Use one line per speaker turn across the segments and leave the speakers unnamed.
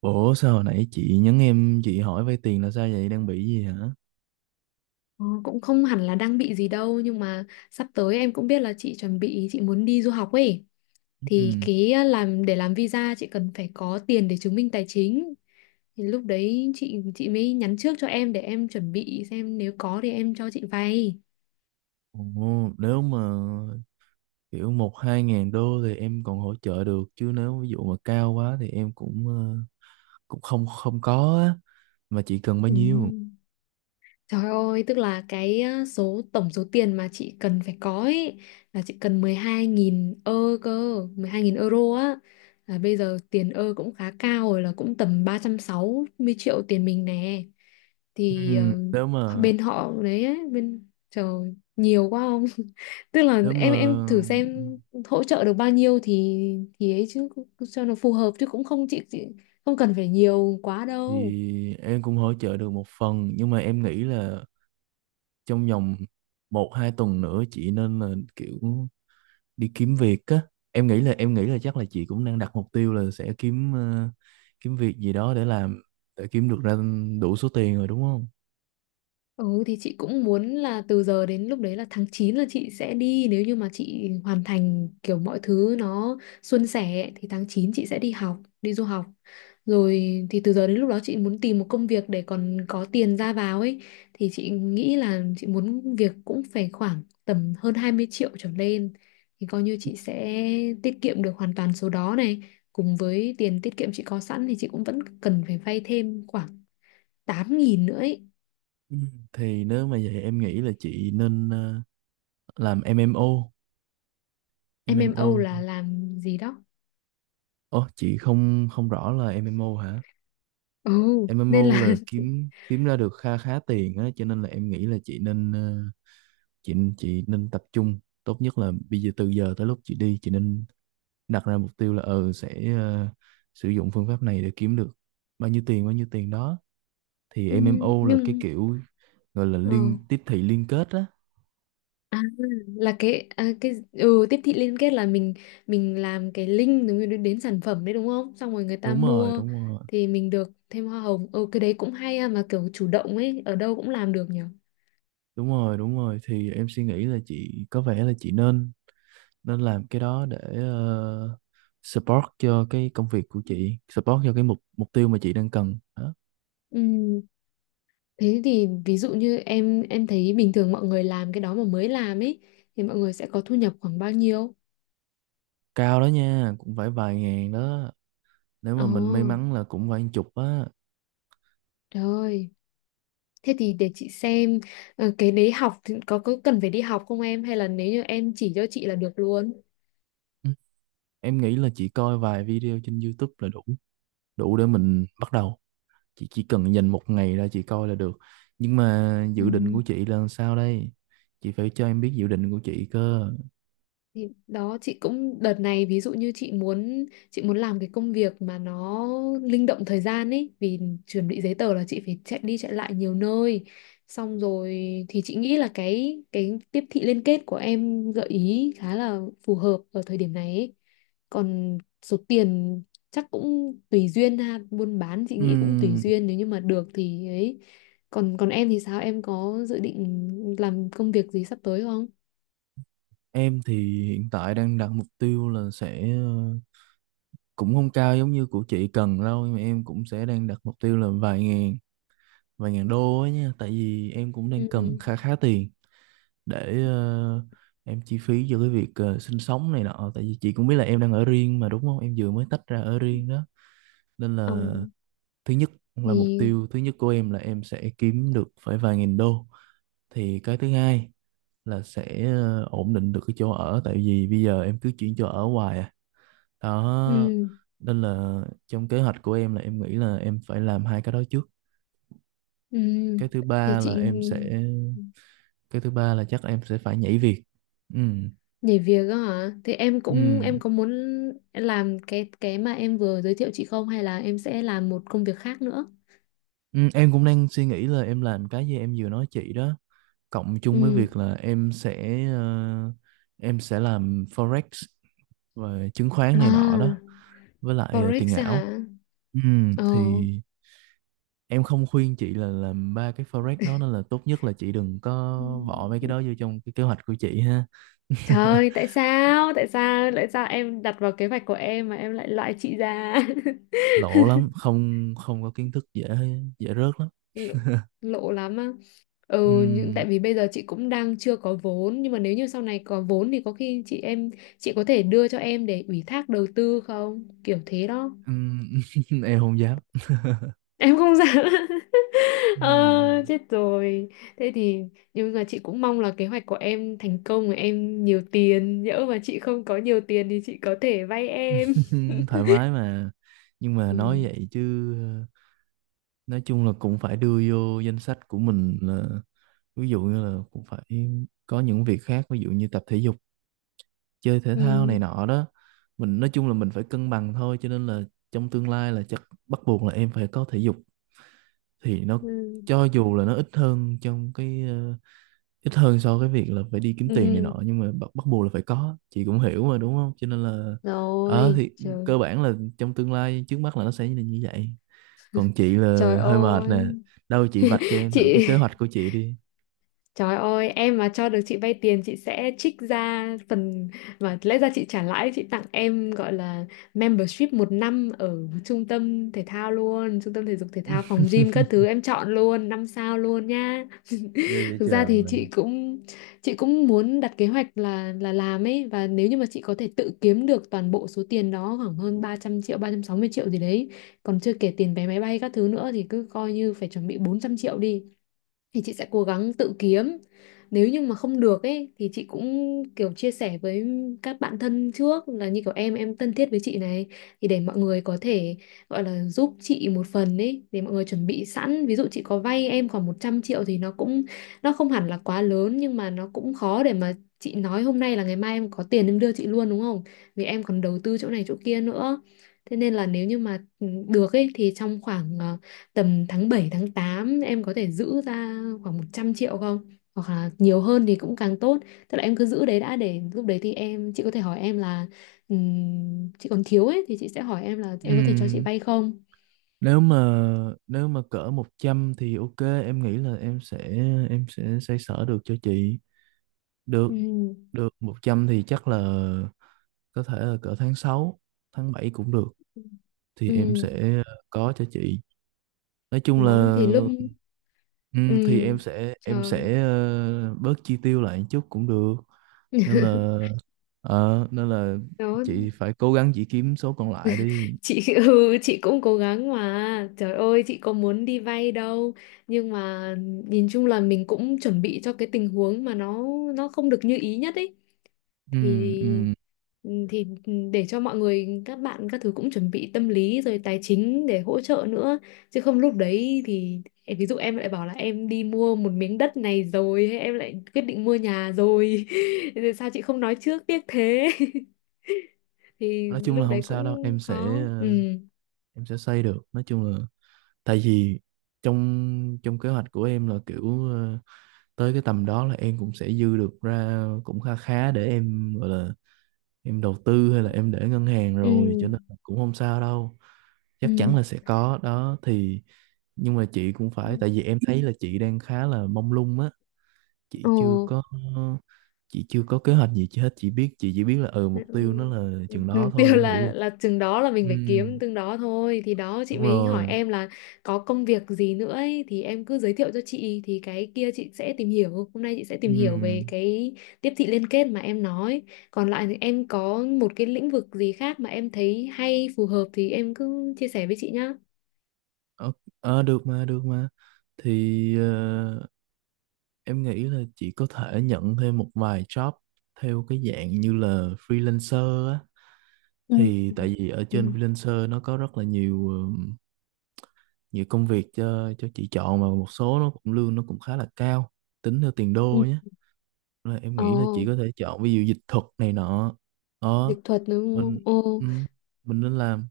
Ủa sao hồi nãy chị nhắn em, chị hỏi vay tiền là sao vậy, đang bị gì hả?
Ờ, Cũng không hẳn là đang bị gì đâu nhưng mà sắp tới em cũng biết là chị chuẩn bị chị muốn đi du học ấy, thì
Ừm,
cái làm để làm visa chị cần phải có tiền để chứng minh tài chính. Thì lúc đấy chị mới nhắn trước cho em để em chuẩn bị xem nếu có thì em cho chị vay.
Nếu mà kiểu một hai ngàn đô thì em còn hỗ trợ được, chứ nếu ví dụ mà cao quá thì em cũng cũng không không có á. Mà chị cần bao
Ừ.
nhiêu?
Trời ơi, tức là cái á, tổng số tiền mà chị cần phải có ấy là chị cần 12.000 cơ, 12.000 euro á. Là bây giờ tiền cũng khá cao rồi, là cũng tầm 360 triệu tiền mình nè. Thì
Ừm, Nếu mà
bên họ đấy ấy, bên trời nhiều quá không? Tức là
nếu mà
em thử xem hỗ trợ được bao nhiêu thì ấy chứ, cho nó phù hợp chứ cũng không, chị không cần phải nhiều quá đâu.
thì em cũng hỗ trợ được một phần, nhưng mà em nghĩ là trong vòng một hai tuần nữa chị nên là kiểu đi kiếm việc á. Em nghĩ là chắc là chị cũng đang đặt mục tiêu là sẽ kiếm kiếm việc gì đó để làm, để kiếm được ra đủ số tiền rồi đúng không?
Ừ thì chị cũng muốn là từ giờ đến lúc đấy là tháng 9, là chị sẽ đi nếu như mà chị hoàn thành kiểu mọi thứ nó suôn sẻ, thì tháng 9 chị sẽ đi học, đi du học. Rồi thì từ giờ đến lúc đó chị muốn tìm một công việc để còn có tiền ra vào ấy, thì chị nghĩ là chị muốn việc cũng phải khoảng tầm hơn 20 triệu trở lên, thì coi như chị sẽ tiết kiệm được hoàn toàn số đó này. Cùng với tiền tiết kiệm chị có sẵn thì chị cũng vẫn cần phải vay thêm khoảng 8.000 nữa ấy.
Ừ, thì nếu mà vậy em nghĩ là chị nên làm MMO.
Em MMO
MMO?
là làm gì đó?
Ồ, chị không không rõ là MMO hả?
Ồ, nên
MMO
là.
là kiếm kiếm ra được kha khá tiền á, cho nên là em nghĩ là chị nên chị nên tập trung. Tốt nhất là bây giờ, từ giờ tới lúc chị đi, chị nên đặt ra mục tiêu là ừ sẽ sử dụng phương pháp này để kiếm được bao nhiêu tiền đó. Thì MMO là cái
Nhưng
kiểu gọi là
ờ
liên tiếp thị liên kết á.
à, là cái à, cái ừ, tiếp thị liên kết là mình làm cái link đúng đến sản phẩm đấy đúng không, xong rồi người ta
Đúng rồi,
mua
đúng rồi,
thì mình được thêm hoa hồng. Ừ, cái đấy cũng hay ha, mà kiểu chủ động ấy, ở đâu cũng làm được nhỉ.
đúng rồi, đúng rồi, thì em suy nghĩ là chị có vẻ là chị nên nên làm cái đó để support cho cái công việc của chị, support cho cái mục mục tiêu mà chị đang cần đó.
Ừ, thế thì ví dụ như em thấy bình thường mọi người làm cái đó mà mới làm ấy, thì mọi người sẽ có thu nhập khoảng bao nhiêu?
Cao đó nha, cũng phải vài ngàn đó, nếu
Ồ,
mà mình may mắn là cũng vài chục á.
trời ơi. Thế thì để chị xem, cái đấy học thì có cần phải đi học không em, hay là nếu như em chỉ cho chị là được luôn.
Ừ, em nghĩ là chị coi vài video trên YouTube là đủ, đủ để mình bắt đầu. Chị chỉ cần dành một ngày ra chị coi là được. Nhưng mà
Ừ.
dự định của chị là sao đây, chị phải cho em biết dự định của chị cơ.
Thì đó, chị cũng đợt này, ví dụ như chị muốn, chị muốn làm cái công việc mà nó linh động thời gian ấy, vì chuẩn bị giấy tờ là chị phải chạy đi chạy lại nhiều nơi, xong rồi thì chị nghĩ là cái tiếp thị liên kết của em gợi ý khá là phù hợp ở thời điểm này ấy. Còn số tiền chắc cũng tùy duyên ha, buôn bán chị nghĩ cũng tùy
Ừm,
duyên, nếu như mà được thì ấy. Còn còn em thì sao, em có dự định làm công việc gì sắp tới không?
em thì hiện tại đang đặt mục tiêu là sẽ cũng không cao giống như của chị cần đâu, nhưng mà em cũng sẽ đang đặt mục tiêu là vài ngàn, vài ngàn đô ấy nha. Tại vì em cũng đang cần khá khá tiền để em chi phí cho cái việc sinh sống này nọ. Tại vì chị cũng biết là em đang ở riêng mà, đúng không, em vừa mới tách ra ở riêng đó, nên
Ừ.
là thứ nhất là mục
Thì
tiêu thứ nhất của em là em sẽ kiếm được phải vài nghìn đô. Thì cái thứ hai là sẽ ổn định được cái chỗ ở, tại vì bây giờ em cứ chuyển chỗ ở hoài à, đó,
ừ,
nên là trong kế hoạch của em là em nghĩ là em phải làm hai cái đó trước.
ừ,
cái thứ
thì
ba là
chị,
em sẽ cái thứ ba là chắc em sẽ phải nhảy việc. Ừ.
nhảy việc á hả? Thì em
Ừ,
cũng, em có muốn làm cái mà em vừa giới thiệu chị không, hay là em sẽ làm một công việc khác nữa?
Ừ, em cũng đang suy nghĩ là em làm cái gì em vừa nói chị đó, cộng chung với
Ừ.
việc là em sẽ em sẽ làm forex, về chứng khoán này nọ đó,
À,
với lại tiền
forex á hả?
ảo.
Ờ.
Thì em không khuyên chị là làm ba cái forex đó, nên là tốt nhất là chị đừng có
Ừ.
bỏ mấy cái đó vô trong cái kế hoạch của chị ha.
Trời ơi, tại sao? Tại sao? Tại sao em đặt vào kế hoạch của em mà em lại loại chị ra?
Lộ lắm, không không có kiến thức dễ, dễ rớt lắm.
Lộ, lộ lắm á. Ừ, nhưng
Ừm,
tại vì bây giờ chị cũng đang chưa có vốn, nhưng mà nếu như sau này có vốn thì có khi chị, em, chị có thể đưa cho em để ủy thác đầu tư không, kiểu thế đó.
ừm, em không dám.
Em không dám. ờ,
Ừm,
Chết rồi. Thế thì, nhưng mà chị cũng mong là kế hoạch của em thành công và em nhiều tiền, nhỡ mà chị không có nhiều tiền thì chị có thể vay em.
thoải mái mà. Nhưng mà nói
Ừ.
vậy chứ nói chung là cũng phải đưa vô danh sách của mình là ví dụ như là cũng phải có những việc khác, ví dụ như tập thể dục, chơi thể thao này
Ừ.
nọ đó. Mình nói chung là mình phải cân bằng thôi, cho nên là trong tương lai là chắc bắt buộc là em phải có thể dục. Thì nó
Ừ.
cho dù là nó ít hơn trong cái ít hơn so với việc là phải đi kiếm tiền này
Ừ.
nọ, nhưng mà bắt buộc là phải có, chị cũng hiểu mà đúng không, cho nên là ờ
Rồi,
thì
trời.
cơ bản là trong tương lai trước mắt là nó sẽ như là như vậy. Còn chị
Trời
là hơi mệt nè,
ơi.
đâu chị vạch cho em
Chị.
thử cái kế hoạch của chị đi.
Trời ơi, em mà cho được chị vay tiền, chị sẽ trích ra phần mà lẽ ra chị trả lãi, chị tặng em, gọi là membership một năm ở trung tâm thể thao luôn, trung tâm thể dục thể thao, phòng gym, các thứ em chọn luôn, 5 sao luôn nha.
Ghê vậy
Thực ra
trời.
thì chị cũng, chị cũng muốn đặt kế hoạch là làm ấy, và nếu như mà chị có thể tự kiếm được toàn bộ số tiền đó, khoảng hơn 300 triệu, 360 triệu gì đấy, còn chưa kể tiền vé máy bay các thứ nữa, thì cứ coi như phải chuẩn bị 400 triệu đi, thì chị sẽ cố gắng tự kiếm. Nếu như mà không được ấy thì chị cũng kiểu chia sẻ với các bạn thân trước, là như kiểu em thân thiết với chị này, thì để mọi người có thể, gọi là giúp chị một phần ấy, để mọi người chuẩn bị sẵn. Ví dụ chị có vay em khoảng 100 triệu thì nó cũng, nó không hẳn là quá lớn, nhưng mà nó cũng khó để mà chị nói hôm nay là ngày mai em có tiền em đưa chị luôn đúng không, vì em còn đầu tư chỗ này chỗ kia nữa. Thế nên là nếu như mà ừ, được ấy, thì trong khoảng tầm tháng 7, tháng 8, em có thể giữ ra khoảng 100 triệu không? Hoặc là nhiều hơn thì cũng càng tốt. Tức là em cứ giữ đấy đã, để lúc đấy thì em, chị có thể hỏi em là, chị còn thiếu ấy, thì chị sẽ hỏi em là em có thể cho chị
Ừ,
vay không?
nếu mà nếu mà cỡ 100 thì ok, em nghĩ là em sẽ xoay sở được cho chị. Được,
Ừ.
được 100 thì chắc là có thể là cỡ tháng sáu, tháng 7 cũng được, thì em
Ừ.
sẽ có cho chị. Nói chung là
Đó thì lúc,
ừ,
ừ.
thì em sẽ em
Trời.
sẽ bớt chi tiêu lại một chút cũng được, nên là ờ, nên là
Đó.
chị phải cố gắng chị kiếm số còn lại đi.
Chị. Ừ, chị cũng cố gắng mà. Trời ơi, chị có muốn đi vay đâu. Nhưng mà nhìn chung là mình cũng chuẩn bị cho cái tình huống mà nó không được như ý nhất ấy.
Ừ,
Thì
ừ.
ừ, thì ừ, để cho mọi người, các bạn, các thứ cũng chuẩn bị tâm lý rồi tài chính để hỗ trợ nữa, chứ không lúc đấy thì em- ví dụ em lại bảo là em đi mua một miếng đất này rồi, hay em lại quyết định mua nhà rồi. Rồi sao chị không nói trước, tiếc thế. Thì
Nói chung là
lúc
không
đấy
sao đâu,
cũng
em sẽ
khó. Ừ.
em sẽ xây được. Nói chung là tại vì trong trong kế hoạch của em là kiểu tới cái tầm đó là em cũng sẽ dư được ra cũng kha khá, để em gọi là em đầu tư hay là em để ngân hàng
Ừ.
rồi, cho nên là cũng không sao đâu,
Ừ.
chắc chắn là sẽ có đó. Thì nhưng mà chị cũng
Ừ.
phải, tại vì em thấy là chị đang khá là mông lung á, chị
Ồ.
chưa có, chị chưa có kế hoạch gì chi hết, chị biết chị chỉ biết là ừ
Ừ.
mục tiêu nó là chừng đó
Mục
thôi.
tiêu
Em nghĩ là
là chừng đó, là
ừ
mình phải kiếm từng đó thôi, thì đó chị
đúng
mới hỏi
rồi
em là có công việc gì nữa ấy, thì em cứ giới thiệu cho chị. Thì cái kia chị sẽ tìm hiểu, hôm nay chị sẽ tìm hiểu về
ừ.
cái tiếp thị liên kết mà em nói. Còn lại thì em có một cái lĩnh vực gì khác mà em thấy hay, phù hợp thì em cứ chia sẻ với chị nhá.
Ờ, ờ, được mà, được mà. Thì em nghĩ là chị có thể nhận thêm một vài job theo cái dạng như là freelancer á.
Ừ.
Thì tại vì ở
Ừ.
trên freelancer nó có rất là nhiều nhiều công việc cho chị chọn, mà một số nó cũng lương nó cũng khá là cao, tính theo tiền
Ừ.
đô nhé. Là em nghĩ là chị
Ồ,
có thể chọn ví dụ dịch thuật này nọ. Ờ,
dịch thuật đúng
mình
không? Ồ.
ừ, mình nên làm.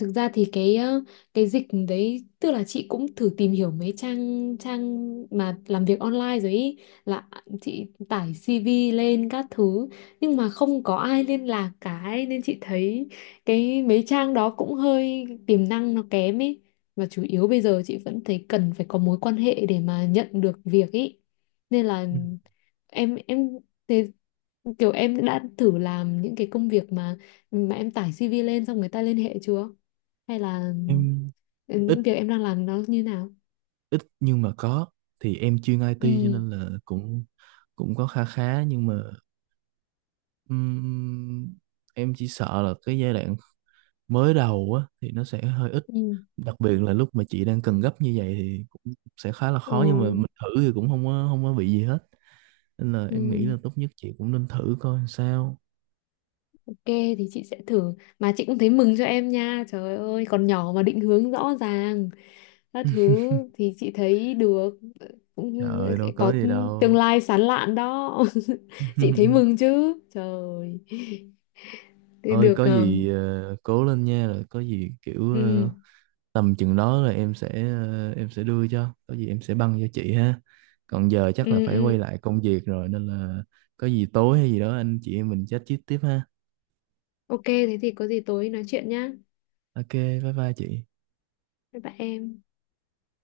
Thực ra thì cái cái dịch đấy, tức là chị cũng thử tìm hiểu mấy trang trang mà làm việc online rồi ý, là chị tải CV lên các thứ, nhưng mà không có ai liên lạc cả ấy, nên chị thấy cái mấy trang đó cũng hơi, tiềm năng nó kém ấy. Và chủ yếu bây giờ chị vẫn thấy cần phải có mối quan hệ để mà nhận được việc ý, nên là
Ừ.
em, thế kiểu em đã thử làm những cái công việc mà em tải CV lên xong người ta liên hệ chưa, hay là
Em
ừ, những việc em đang làm nó như nào?
ít nhưng mà có, thì em chuyên IT cho
Ừ.
nên là cũng cũng có kha khá, nhưng mà ừm, em chỉ sợ là cái giai đoạn mới đầu á thì nó sẽ hơi ít,
Ừ.
đặc biệt là lúc mà chị đang cần gấp như vậy thì cũng sẽ khá là
Ờ.
khó. Nhưng mà mình thử thì cũng không có bị gì hết, nên là em nghĩ là
Ừ.
tốt nhất chị cũng nên thử coi làm sao.
Ok, thì chị sẽ thử. Mà chị cũng thấy mừng cho em nha, trời ơi, còn nhỏ mà định hướng rõ ràng các thứ, thì chị thấy được,
Trời
cũng
ơi đâu có
có
gì
tương
đâu.
lai sáng lạn đó. Chị thấy mừng chứ trời. Thì
Ơi
được.
có
Ờ,
gì cố lên nha, rồi có gì kiểu
ừ,
tầm chừng đó là em sẽ em sẽ đưa cho, có gì em sẽ băng cho chị ha. Còn giờ chắc là
ừ,
phải
ừ.
quay lại công việc rồi, nên là có gì tối hay gì đó anh chị em mình chat chít tiếp ha.
Ok, thế thì có gì tối nói chuyện nhá.
Ok, bye bye chị.
Bye bye em.